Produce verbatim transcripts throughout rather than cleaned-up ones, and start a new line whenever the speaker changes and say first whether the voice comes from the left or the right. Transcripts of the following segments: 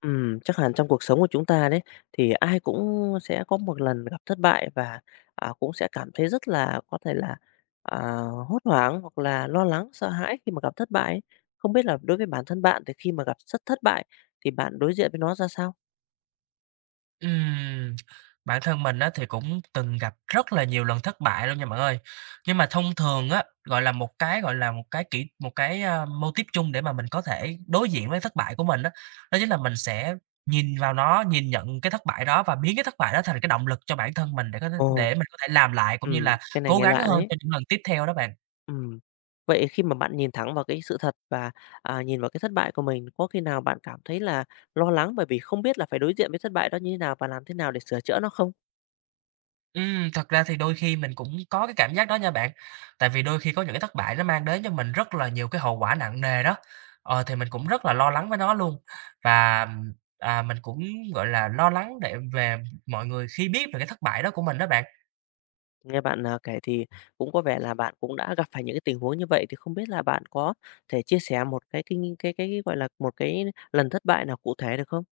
left: Ừm, chắc hẳn trong cuộc sống của chúng ta đấy, thì ai cũng sẽ có một lần gặp thất bại và, à, cũng sẽ cảm thấy rất là có thể là, à, hốt hoảng hoặc là lo lắng, sợ hãi khi mà gặp thất bại ấy. Không biết là đối với bản thân bạn thì khi mà gặp rất thất bại thì bạn đối diện với nó ra sao?
right: Ừm, Bản thân mình á thì cũng từng gặp rất là nhiều lần thất bại luôn nha bạn ơi. Nhưng mà thông thường á, gọi là, một cái, gọi là, một cái kỹ một cái, a, mô típ chung để mà mình có thể đối diện với thất bại của mình á, đó chính là mình sẽ nhìn vào nó, nhìn nhận cái thất bại đó và biến cái thất bại đó thành cái động lực cho bản thân mình để có thể
left: Ồ,
right: để mình có thể làm lại cũng như
left: ừm,
right: là
left: cái này
right: cố
left: nghe
right: gắng
left: lạ
right: hơn
left: đấy.
right: cho những lần tiếp theo đó bạn.
left: Ừm. Vậy khi mà bạn nhìn thẳng vào cái sự thật và, à, nhìn vào cái thất bại của mình, có khi nào bạn cảm thấy là lo lắng bởi vì không biết là phải đối diện với thất bại đó như thế nào và làm thế nào để sửa chữa nó không?
right: Ừm, thật ra thì đôi khi mình cũng có cái cảm giác đó nha bạn. Tại vì đôi khi có những cái thất bại nó mang đến cho mình rất là nhiều cái hậu quả nặng nề đó, ờ, thì mình cũng rất là lo lắng với nó luôn. Và, ừm, à, mình cũng, gọi là, lo lắng để về mọi người khi biết về cái thất bại đó của mình đó bạn.
left: Nghe bạn, à, kể thì cũng có vẻ là bạn cũng đã gặp phải những cái tình huống như vậy, thì không biết là bạn có thể chia sẻ một cái kinh cái cái, cái gọi là, một cái lần thất bại nào cụ thể được không?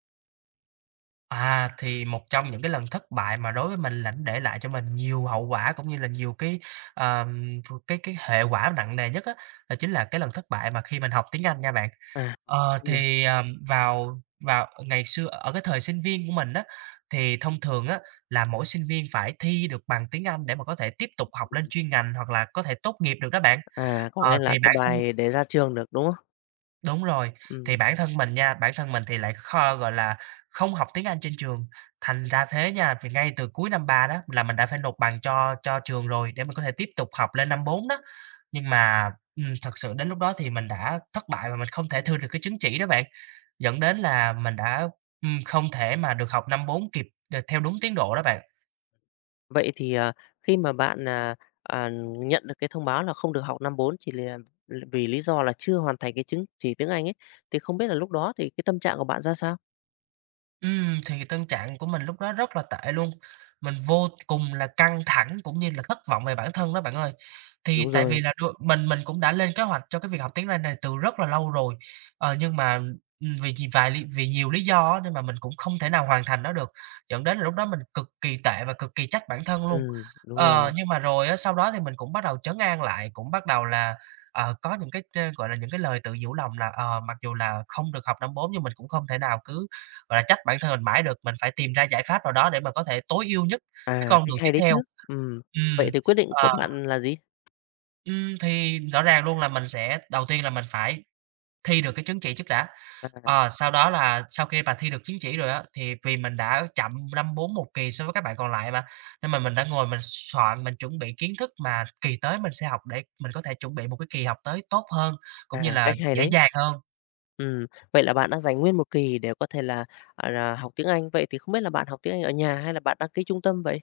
right: À, thì một trong những cái lần thất bại mà đối với mình là nó để lại cho mình nhiều hậu quả cũng như là nhiều cái, ờm, cái cái hệ quả nặng nề nhất á, đó chính là cái lần thất bại mà khi mình học tiếng Anh nha bạn.
left: À,
right: Ờ,
left: hay nhỉ.
right: thì, à, vào vào ngày xưa ở cái thời sinh viên của mình á, thì thông thường á, là mỗi sinh viên phải thi được bằng tiếng Anh để mà có thể tiếp tục học
left: Ừ.
right: lên chuyên ngành hoặc là có thể tốt nghiệp được đó bạn.
left: à, có
right: Ờ,
left: nghĩa
right: thì
left: là cái
right: bản thân
left: bài để ra trường được, đúng không?
right: Đúng rồi, thì
left: Ừm.
right: bản thân mình nha, bản thân mình thì lại kho gọi là, không học tiếng Anh trên trường, thành ra thế nha, vì ngay từ cuối năm ba đó là mình đã phải nộp bằng cho cho trường rồi để mình có thể tiếp tục học lên năm bốn đó. Nhưng mà, ừm, thật sự đến lúc đó thì mình đã thất bại và mình không thể thư được cái chứng chỉ đó bạn, dẫn đến là mình đã, ừm, không thể mà được học năm bốn kịp, ờ, theo đúng tiến độ đó bạn.
left: Vậy thì, à, khi mà bạn, à, à, nhận được cái thông báo là không được học năm bốn chỉ là vì lý do là chưa hoàn thành cái chứng chỉ tiếng Anh ấy, thì không biết là lúc đó thì cái tâm trạng của bạn ra sao?
right: Ừm, thì tâm trạng của mình lúc đó rất là tệ luôn. Mình vô cùng là căng thẳng cũng như là thất vọng về bản thân đó bạn ơi.
left: Đúng
right: Thì tại vì
left: rồi,
right: là đôi mình mình cũng đã lên kế hoạch cho cái việc học tiếng Anh này từ rất là lâu rồi, ờ, nhưng mà, ừm, vì vì vài lý vì nhiều lý do á nên mà mình cũng không thể nào hoàn thành nó được, dẫn đến là lúc đó mình cực kỳ tệ và cực kỳ trách bản thân luôn.
left: ừm, đúng
right: Ờ,
left: rồi.
right: nhưng mà rồi á, sau đó thì mình cũng bắt đầu trấn an lại, cũng bắt đầu là, ờ, có những cái t gọi là, những cái lời tự nhủ lòng là, ờ, mặc dù là không được học năm bốn nhưng mình cũng không thể nào cứ gọi là, trách bản thân mình mãi được, mình phải tìm ra giải pháp nào đó để mà có thể tối ưu nhất cái
left: À,
right: con
left: cách
right: đường
left: hay
right: tiếp
left: đấy
right: theo.
left: chứ. Ừm, vậy
right: Ừm,
left: thì quyết định
right: ờ,
left: của bạn là gì?
right: ừm, thì rõ ràng luôn là mình sẽ đầu tiên là mình phải thi được cái chứng chỉ trước đã.
left: À,
right: Ờ, sau đó là sau khi mà thi được chứng chỉ rồi á, thì vì mình đã chậm năm bốn một kỳ so với các bạn còn lại mà, nên mà mình đã ngồi mình soạn, mình chuẩn bị kiến thức mà kỳ tới mình sẽ học để mình có thể chuẩn bị một cái kỳ học tới tốt hơn, cũng như
left: à,
right: là
left: cách hay
right: dễ
left: đấy.
right: dàng hơn.
left: Ừm, vậy là bạn đã dành nguyên một kỳ để có thể là, gọi là, học tiếng Anh. Vậy thì không biết là bạn học tiếng Anh ở nhà hay là bạn đăng ký trung tâm vậy?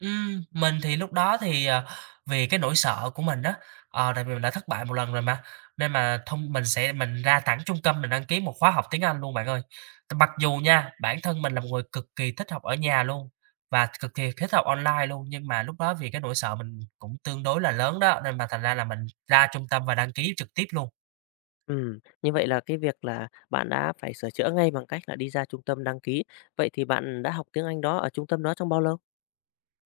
right: Ừm, mình thì lúc đó thì, ờ, vì cái nỗi sợ của mình đó, ờ, tại vì mình đã thất bại một lần rồi mà, nên mà thông mình sẽ mình ra thẳng trung tâm mình đăng ký một khóa học tiếng Anh luôn bạn ơi. T mặc dù nha, bản thân mình là một người cực kỳ thích học ở nhà luôn và cực kỳ thích học online luôn, nhưng mà lúc đó vì cái nỗi sợ mình cũng tương đối là lớn đó, nên mà thành ra là mình ra trung tâm và đăng ký trực tiếp luôn.
left: Ừm, như vậy là cái việc là bạn đã phải sửa chữa ngay bằng cách là đi ra trung tâm đăng ký. Vậy thì bạn đã học tiếng Anh đó ở trung tâm đó trong bao lâu?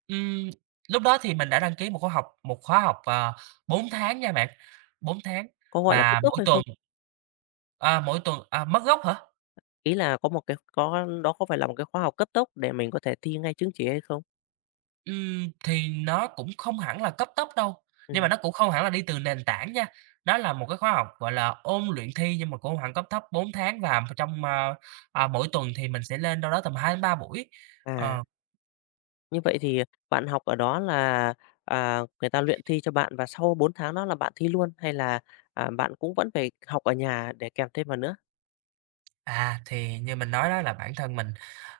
right: Ừm, Lúc đó thì mình đã đăng ký một khóa học một khóa học, ờ, 4 tháng nha bạn, bốn tháng
left: Có, gọi là, cấp
right: và
left: tốc
right: mỗi
left: hay
right: tuần,
left: không?
right: à, mỗi tuần à, mất gốc hả?
left: Ý là có một cái có đó có phải là một cái khóa học cấp tốc để mình có thể thi ngay chứng chỉ hay không?
right: Ừm, thì nó cũng không hẳn là cấp tốc đâu, nhưng mà
left: Ừm,
right: nó cũng không hẳn là đi từ nền tảng nha. Đó là một cái khóa học, gọi là, ôn luyện thi nhưng mà cũng không hẳn cấp thấp bốn tháng và trong, a, à, mỗi tuần thì mình sẽ lên đâu đó tầm hai đến ba buổi.
left: à.
right: Ờ.
left: Như vậy thì bạn học ở đó là, à, người ta luyện thi cho bạn và sau bốn tháng đó là bạn thi luôn? Hay là, à, bạn cũng vẫn phải học ở nhà để kèm thêm vào nữa,
right: À, thì như mình nói đó là bản thân mình,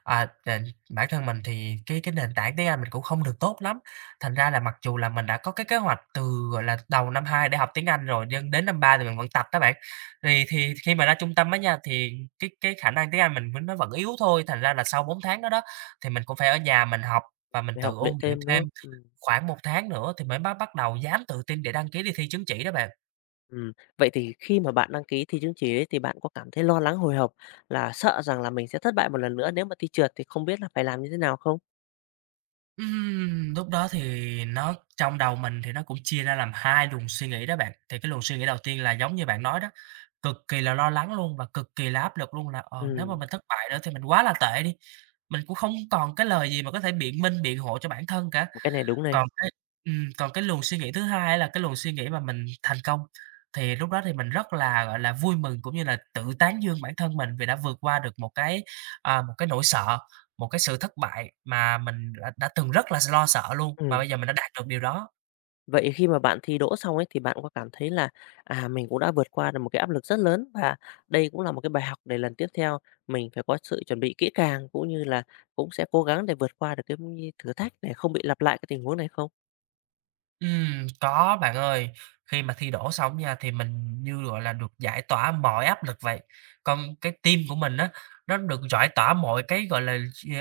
right: à, nền bản thân mình thì cái cái nền tảng tiếng Anh mình cũng không được tốt lắm. Thành ra là mặc dù là mình đã có cái kế hoạch từ, gọi là, đầu năm hai để học tiếng Anh rồi, nhưng đến năm ba thì mình vẫn tập đó bạn. Thì thì khi mà ra trung tâm á nha, thì cái cái khả năng tiếng Anh mình vẫn nó vẫn yếu thôi, thành ra là sau bốn tháng đó đó, thì mình cũng phải ở nhà mình học và mình
left: để
right: tự
left: học
right: ôn
left: luyện
right: luyện
left: thêm, đúng
right: thêm
left: không? Ừm,
right: khoảng một tháng nữa thì mới bắt bắt đầu dám tự tin để đăng ký đi thi chứng chỉ đó bạn.
left: ừm. Vậy thì khi mà bạn đăng ký thi chứng chỉ ấy thì bạn có cảm thấy lo lắng, hồi hộp là sợ rằng là mình sẽ thất bại một lần nữa nếu mà thi trượt thì không biết là phải làm như thế nào không?
right: Ừm, lúc đó thì nó trong đầu mình thì nó cũng chia ra làm hai luồng suy nghĩ đó bạn. Thì cái luồng suy nghĩ đầu tiên là giống như bạn nói đó, cực kỳ là lo lắng luôn và cực kỳ là áp lực luôn là, ờ, nếu mà
left: Ừm,
right: mình thất bại nữa thì mình quá là tệ đi, mình cũng không còn cái lời gì mà có thể biện minh, biện hộ cho bản thân cả.
left: cái này đúng này.
right: Còn cái ừm, còn cái luồng suy nghĩ thứ hai á là cái luồng suy nghĩ mà mình thành công, thì lúc đó thì mình rất là, gọi là, vui mừng cũng như là tự tán dương bản thân mình vì đã vượt qua được một cái, à, một cái nỗi sợ, một cái sự thất bại mà mình đã đã từng rất là s lo sợ luôn, mà
left: Ừm.
right: bây giờ mình đã đạt được điều đó.
left: Vậy khi mà bạn thi đỗ xong ấy thì bạn có cảm thấy là, à, mình cũng đã vượt qua được một cái áp lực rất lớn và đây cũng là một cái bài học để lần tiếp theo mình phải có sự chuẩn bị kỹ càng, cũng như là cũng sẽ cố gắng để vượt qua được cái thử thách để không bị lặp lại cái tình huống này không?
right: Ừm, có bạn ơi. Khi mà thi đỗ xong nha, thì mình như, gọi là, được giải tỏa mọi áp lực vậy. Còn cái team của mình á, nó được giải tỏa mọi cái, gọi là,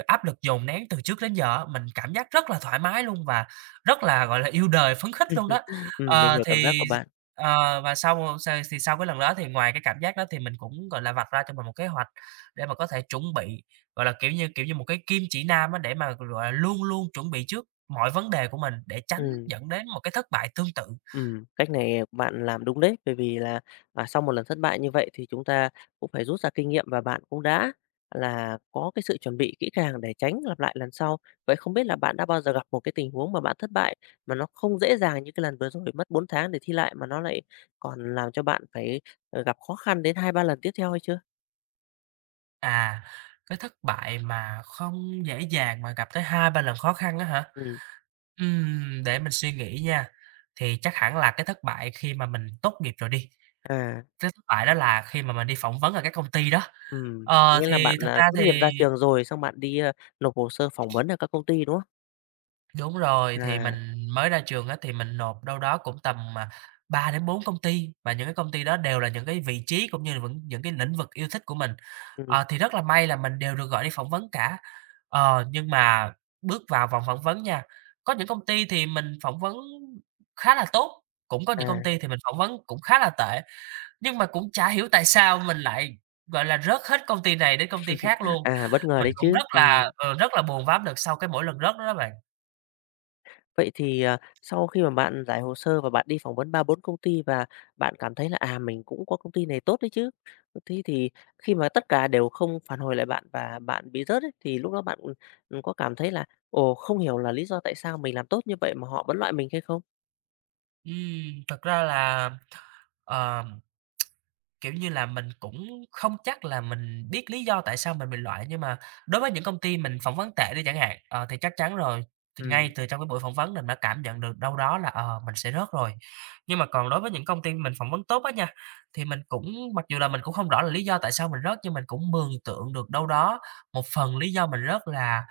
right: áp lực dồn nén từ trước đến giờ á, mình cảm giác rất là thoải mái luôn và rất là, gọi là, yêu đời, phấn khích luôn đó.
left: Ừm, mình
right: Ờ,
left: hiểu cảm giác
right: thì
left: của bạn.
right: ờ, và sau s thì sau cái lần đó thì ngoài cái cảm giác đó thì mình cũng, gọi là, vạch ra cho mình một kế hoạch để mà có thể chuẩn bị, gọi là, kiểu như kiểu như, một cái kim chỉ nam á, để mà, gọi là, luôn luôn chuẩn bị trước mọi vấn đề của mình để tránh
left: Ừm.
right: dẫn đến một cái thất bại tương tự.
left: Ừm, cách này của bạn làm đúng đấy, bởi vì là, à, sau một lần thất bại như vậy thì chúng ta cũng phải rút ra kinh nghiệm và bạn cũng đã là có cái sự chuẩn bị kỹ càng để tránh lặp lại lần sau. Vậy không biết là bạn đã bao giờ gặp một cái tình huống mà bạn thất bại mà nó không dễ dàng như cái lần vừa rồi mất bốn tháng để thi lại mà nó lại còn làm cho bạn phải, ờ, gặp khó khăn đến hai ba lần tiếp theo hay chưa?
right: À, cái thất bại mà không dễ dàng mà gặp tới hai ba lần khó khăn á hả?
left: Ừm,
right: Ừm, để mình suy nghĩ nha, thì chắc hẳn là cái thất bại khi mà mình tốt nghiệp rồi đi,
left: à,
right: cái thất bại đó là khi mà mình đi phỏng vấn ở các công ty đó.
left: ừm,
right: Ờ,
left: nghĩa là
right: thì
left: bạn,
right: thật
left: à,
right: ra
left: tốt
right: thì
left: nghiệp ra trường rồi xong bạn đi, a, nộp hồ sơ phỏng vấn ở các công ty, đúng không?
right: Đúng rồi, thì mình
left: À,
right: mới ra trường á, thì mình nộp đâu đó cũng tầm, mà ba đến bốn công ty, và những cái công ty đó đều là những cái vị trí cũng như là vẫn những cái lĩnh vực yêu thích của mình.
left: ừm,
right: Ờ, thì rất là may là mình đều được gọi đi phỏng vấn cả. Ờ, nhưng mà bước vào vòng phỏng vấn nha, có những công ty thì mình phỏng vấn khá là tốt, cũng có những công
left: à,
right: ty thì mình phỏng vấn cũng khá là tệ, nhưng mà cũng chả hiểu tại sao mình lại, gọi là, rớt hết công ty này đến công ty khác luôn.
left: à, bất ngờ
right: Mình
left: đấy
right: cũng
left: chứ,
right: rất là,
left: ừm.
right: ờ, rất là buồn và áp lực sau cái mỗi lần rớt đó đó bạn.
left: Vậy thì, à, sau khi mà bạn giải hồ sơ và bạn đi phỏng vấn ba bốn công ty và bạn cảm thấy là, à, mình cũng có công ty này tốt đấy chứ. Thế thì khi mà tất cả đều không phản hồi lại bạn và bạn bị rớt ấy, thì lúc đó bạn, ừ, có cảm thấy là, ồ, không hiểu là lý do tại sao mình làm tốt như vậy mà họ vẫn loại mình hay không?
right: Ừm, thật ra là, ờ, kiểu như là, mình cũng không chắc là mình biết lý do tại sao mình bị loại, nhưng mà đối với những công ty mình phỏng vấn tệ đi chẳng hạn, ờ, thì chắc chắn rồi, thì ngay
left: Ừm,
right: từ trong cái buổi phỏng vấn mình đã cảm nhận được đâu đó là, ờ, mình sẽ rớt rồi. Nhưng mà còn đối với những công ty mình phỏng vấn tốt á nha, thì mình cũng mặc dù là mình cũng không rõ là lý do tại sao mình rớt, nhưng mình cũng mường tượng được đâu đó một phần lý do mình rớt là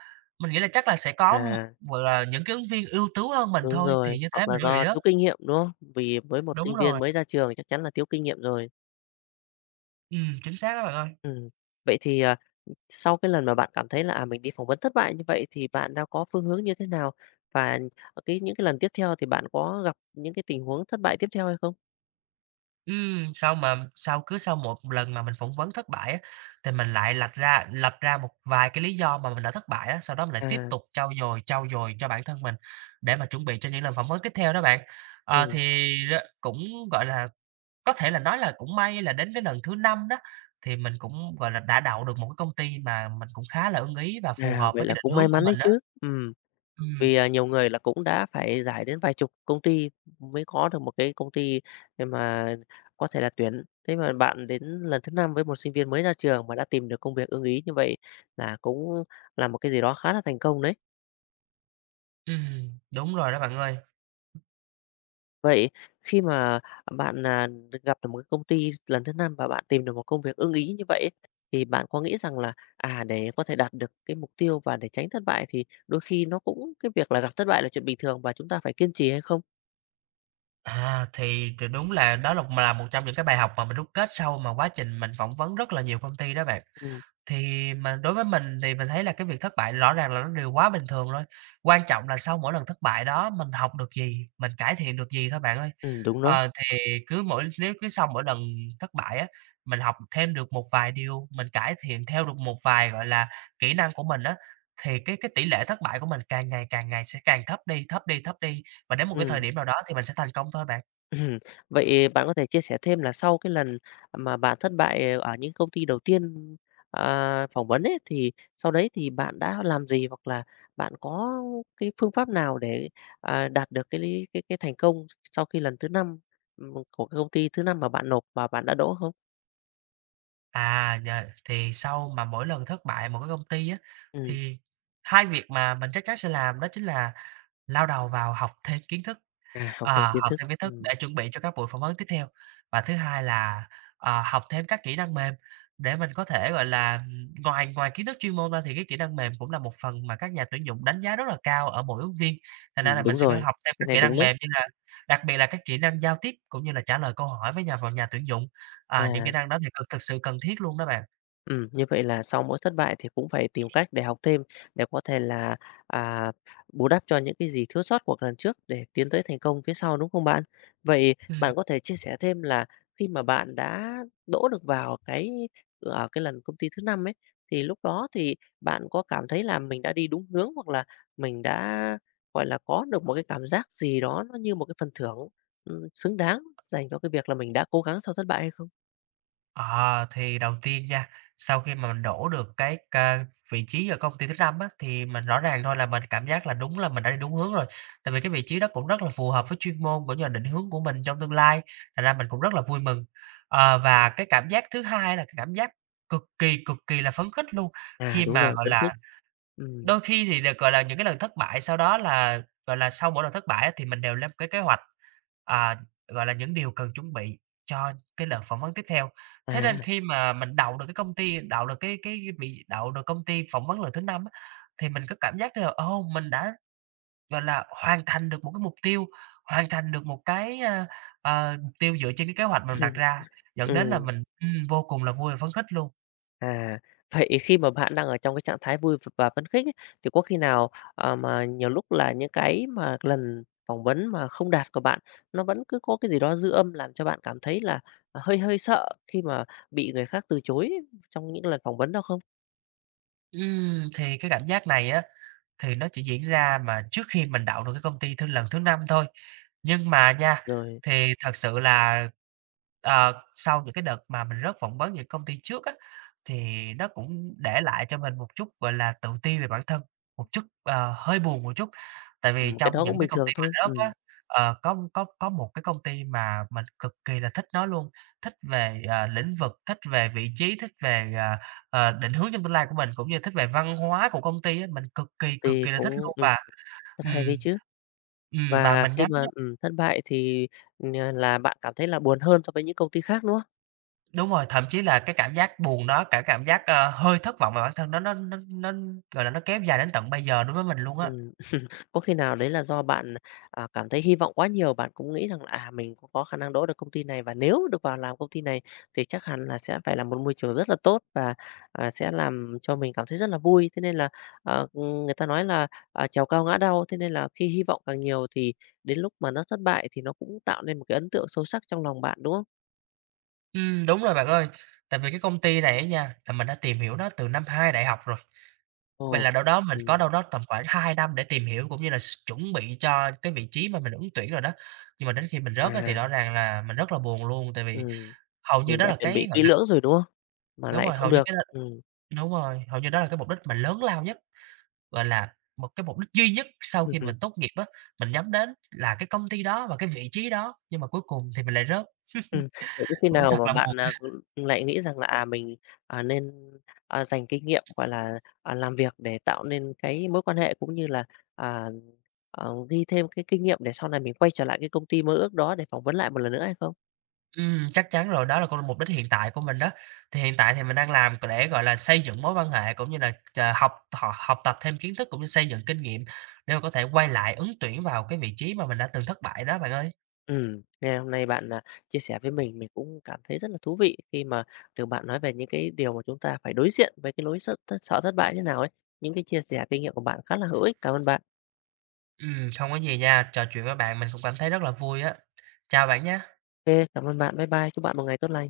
right: mình nghĩ là chắc là sẽ có,
left: à,
right: gọi là, những cái ứng viên ưu tú hơn mình
left: đúng
right: thôi, thì
left: rồi,
right: như thế
left: hoặc là
right: mình mới bị
left: do
right: rớt.
left: thiếu kinh nghiệm, đúng không? Vì với một
right: Đúng
left: sinh viên
right: rồi.
left: mới ra trường chắc chắn là thiếu kinh nghiệm rồi.
right: Ừm, chính xác đó bạn ơi.
left: Ừm, vậy thì, à Sau cái lần mà bạn cảm thấy là, à, mình đi phỏng vấn thất bại như vậy thì bạn đã có phương hướng như thế nào? Và cái những cái lần tiếp theo thì bạn có gặp những cái tình huống thất bại tiếp theo hay không?
right: Ừm, sau mà sau cứ sau một lần mà mình phỏng vấn thất bại á, thì mình lại lạch ra lập ra một vài cái lý do mà mình đã thất bại á, sau đó mình lại tiếp
left: À,
right: tục trau dồi, trau dồi cho bản thân mình để mà chuẩn bị cho những lần phỏng vấn tiếp theo đó bạn. Ờ,
left: ừm,
right: thì r cũng, gọi là, có thể là nói là cũng may là đến cái lần thứ năm đó, thì mình cũng, gọi là, đã đậu được một cái công ty mà mình cũng khá là ưng ý và phù
left: à,
right: hợp
left: vậy
right: với cái
left: là
right: định
left: cũng
right: hướng
left: may
right: của
left: mắn đấy
right: mình á.
left: chứ. Ừm,
right: Ừm,
left: vì, à, nhiều người là cũng đã phải giải đến vài chục công ty mới có được một cái công ty để mà có thể là tuyển. Thế mà bạn đến lần thứ năm với một sinh viên mới ra trường mà đã tìm được công việc ưng ý như vậy là cũng là một cái gì đó khá là thành công đấy.
right: ừm, đúng rồi đó bạn ơi.
left: Vậy khi mà bạn, à, gặp được một cái công ty lần thứ năm và bạn tìm được một công việc ưng ý như vậy ấy, thì bạn có nghĩ rằng là, à, để có thể đạt được cái mục tiêu và để tránh thất bại thì đôi khi nó cũng cái việc là gặp thất bại là chuyện bình thường và chúng ta phải kiên trì hay không?
right: À, thì thì đúng là đó là là một trong những cái bài học mà mình rút kết sau mà quá trình mình phỏng vấn rất là nhiều công ty đó bạn.
left: Ừm,
right: Thì mà đối với mình thì mình thấy là cái việc thất bại rõ ràng là nó điều quá bình thường thôi. Quan trọng là sau mỗi lần thất bại đó mình học được gì, mình cải thiện được gì thôi bạn ơi.
left: ừm, đúng đó.
right: Ờ, thì cứ mỗi nếu cứ sau mỗi lần thất bại á, mình học thêm được một vài điều, mình cải thiện theo được một vài, gọi là, kỹ năng của mình á, thì cái cái tỷ lệ thất bại của mình càng ngày càng ngày sẽ càng thấp đi, thấp đi, thấp đi. Và đến một cái thời
left: Ừm.
right: điểm nào đó thì mình sẽ thành công thôi bạn.
left: Ừm, vậy bạn có thể chia sẻ thêm là sau cái lần mà bạn thất bại ở những công ty đầu tiên, à, phỏng vấn ấy, thì sau đấy thì bạn đã làm gì? Hoặc là bạn có cái phương pháp nào để, à, đạt được cái lý cái cái thành công sau khi lần thứ năm ừm, của cái công ty thứ năm mà bạn nộp và bạn đã đỗ không?
right: À, nhờ thì sau mà mỗi lần thất bại một cái công ty á,
left: Ừm,
right: thì hai việc mà mình chắc chắn sẽ làm đó chính là lao đầu vào học thêm kiến thức.
left: à, học thêm
right: À,
left: kiến
right: học
left: thức.
right: thêm kiến thức
left: Ừm,
right: để chuẩn bị cho các buổi phỏng vấn tiếp theo. Và thứ hai là, ờ, học thêm các kỹ năng mềm để mình có thể, gọi là, ừm, ngoài ngoài kiến thức chuyên môn ra thì cái kỹ năng mềm cũng là một phần mà các nhà tuyển dụng đánh giá rất là cao ở mỗi ứng viên. Thành ra là
left: ừm,
right: mình
left: đúng
right: sẽ phải
left: rồi,
right: học thêm các
left: cái này
right: kỹ
left: đúng
right: năng
left: đấy.
right: mềm như là đặc biệt là các kỹ năng giao tiếp cũng như là trả lời câu hỏi với nhà vào nhà tuyển dụng. À, những kỹ
left: À.
right: năng đó thì cực thực sự cần thiết luôn đó bạn.
left: Ừm, như vậy là sau mỗi thất bại thì cũng phải tìm cách để học thêm, để có thể là, à, bù đắp cho những cái gì thiếu sót của lần trước để tiến tới thành công phía sau, đúng không bạn? Vậy
right: Ừm.
left: bạn có thể chia sẻ thêm là khi mà bạn đã đỗ được vào cái ở cái lần công ty thứ năm ấy, thì lúc đó thì bạn có cảm thấy là mình đã đi đúng hướng hoặc là mình đã, gọi là, có được một cái cảm giác gì đó nó như một cái phần thưởng, ừm, xứng đáng dành cho cái việc là mình đã cố gắng sau thất bại hay không?
right: À, thì đầu tiên nha, sau khi mà mình đổ được cái ca vị trí ở công ty thứ năm á, thì mình rõ ràng thôi là mình cảm giác là đúng là mình đã đi đúng hướng rồi. Tại vì cái vị trí đó cũng rất là phù hợp với chuyên môn của như định hướng của mình trong tương lai, thành ra mình cũng rất là vui mừng. Ờ, và cái cảm giác thứ hai là cái cảm giác cực kỳ, cực kỳ là phấn khích luôn,
left: À,
right: khi
left: đúng
right: mà,
left: rồi,
right: gọi
left: khuyến
right: là,
left: khích. Ừm,
right: Đôi khi thì được, gọi là, những cái lần thất bại sau đó là, gọi là, sau mỗi lần thất bại á thì mình đều lên một cái kế hoạch, à, gọi là, những điều cần chuẩn bị cho cái đợt phỏng vấn tiếp theo. Thế nên
left: à.
right: khi mà mình đậu được cái công ty đậu được cái cái bị đậu được công ty phỏng vấn lần thứ năm á, thì mình có cảm giác là, ô, mình đã, gọi là, hoàn thành được một cái mục tiêu, hoàn thành được một cái, a, ờ, mục tiêu dựa trên cái kế hoạch mình đặt ra, dẫn đến
left: Ừm,
right: là
left: ừm,
right: mình, ừm, vô cùng là vui và phấn khích luôn.
left: à, vậy khi mà bạn đang ở trong cái trạng thái vui v và phấn khích ấy, thì có khi nào, ờ, mà nhiều lúc là những cái mà lần phỏng vấn mà không đạt của bạn, nó vẫn cứ có cái gì đó dư âm làm cho bạn cảm thấy là à, hơi hơi sợ khi mà bị người khác từ chối trong những lần phỏng vấn đó không?
right: Ừm, thì cái cảm giác này á thì nó chỉ diễn ra mà trước khi mình đậu được cái công ty thứ lần thứ năm thôi. Nhưng mà nha,
left: Rồi,
right: thì thật sự là, ờ, sau những cái đợt mà mình rớt phỏng vấn những công ty trước á, thì nó cũng để lại cho mình một chút, gọi là, tự ti về bản thân, một chút, ờ, hơi buồn một chút. Tại vì
left: ừm, cái
right: trong
left: đó
right: những
left: cũng
right: cái
left: bình
right: công ty
left: thường
right: mình
left: thôi,
right: rớt á,
left: ừm,
right: ờ, có có có một cái công ty mà mình cực kỳ là thích nó luôn, thích về, ờ, lĩnh vực, thích về vị trí, thích về, ờ ờ, định hướng trong tương lai của mình, cũng như thích về văn hóa của công ty á, mình cực
left: công
right: kỳ, cực
left: ty
right: kỳ là thích
left: cũng
right: luôn
left: ừm,
right: và
left: rất hay đấy
right: ừm,
left: chứ.
right: ừm, và
left: Và
right: mình
left: khi
right: nhắm
left: mà,
right: nhá
left: ừm, thất bại thì, ừm, là bạn cảm thấy là buồn hơn so với những công ty khác, đúng không?
right: đúng rồi, thậm chí là cái cảm giác buồn đó, cả cảm giác, ờ, hơi thất vọng về bản thân đó nó nó nó, gọi là, nó kéo dài đến tận bây giờ đối với mình luôn á.
left: Ừm, có khi nào đấy là do bạn, à, cảm thấy hy vọng quá nhiều, bạn cũng nghĩ rằng là, à, mình cũng có khả năng đỗ được công ty này và nếu được vào làm công ty này thì chắc hẳn là sẽ phải là một môi trường rất là tốt và, à, sẽ làm cho mình cảm thấy rất là vui. Thế nên là, ờ, người ta nói là, à, trèo cao ngã đau, thế nên là khi hy vọng càng nhiều thì đến lúc mà nó thất bại thì nó cũng tạo nên một cái ấn tượng sâu sắc trong lòng bạn, đúng không?
right: Ừm, đúng rồi bạn ơi, tại vì cái công ty này á nha, là mình đã tìm hiểu nó từ năm hai đại học rồi, vậy
left: Ồ,
right: là đâu đó mình có
left: ừm,
right: đâu đó tầm khoảng hai năm để tìm hiểu cũng như là s chuẩn bị cho cái vị trí mà mình ứng tuyển rồi đó. Nhưng mà đến khi mình rớt á thì
left: à,
right: rõ ràng là mình rất là buồn luôn, tại vì
left: ừm,
right: hầu như
left: mình
right: đó
left: đã
right: là
left: chuẩn
right: cái,
left: bị
right: gọi
left: kỹ lưỡng rồi, đúng không? Mà
right: Đúng
left: lại
right: rồi, hầu
left: không
right: như
left: được,
right: cái đó
left: ừm.
right: đúng rồi, hầu như đó là cái mục đích mà lớn lao nhất, gọi là, một cái mục đích duy nhất sau khi mình tốt nghiệp á, mình nhắm đến là cái công ty đó và cái vị trí đó, nhưng mà cuối cùng thì mình lại rớt,
left: Ừm, vậy có khi
right: cũng
left: nào
right: thật
left: mà
right: là buồn.
left: bạn, à, cũng lại nghĩ rằng là, à, mình, à, nên, à, dành kinh nghiệm, gọi là, à, làm việc để tạo nên cái mối quan hệ cũng như là, à, ờ, ghi thêm cái kinh nghiệm để sau này mình quay trở lại cái công ty mơ ước đó để phỏng vấn lại một lần nữa hay không?
right: Ừm, chắc chắn rồi, đó là con mục đích hiện tại của mình đó. Thì hiện tại thì mình đang làm để, gọi là, xây dựng mối quan hệ cũng như là ch học thọ học tập thêm kiến thức cũng như xây dựng kinh nghiệm để mà có thể quay lại ứng tuyển vào cái vị trí mà mình đã từng thất bại đó bạn ơi.
left: Ừm, ngày hôm nay bạn, à, chia sẻ với mình, mình cũng cảm thấy rất là thú vị khi mà được bạn nói về những cái điều mà chúng ta phải đối diện với cái lối sợ thất sợ thất bại như nào ấy. Những cái chia sẻ kinh nghiệm của bạn khá là hữu ích. Cảm ơn bạn.
right: Ừm, không có gì nha, trò chuyện với bạn mình cũng cảm thấy rất là vui á. Chào bạn nha.
left: Kê, cảm ơn bạn. Bye bye. Chúc bạn một ngày tốt lành.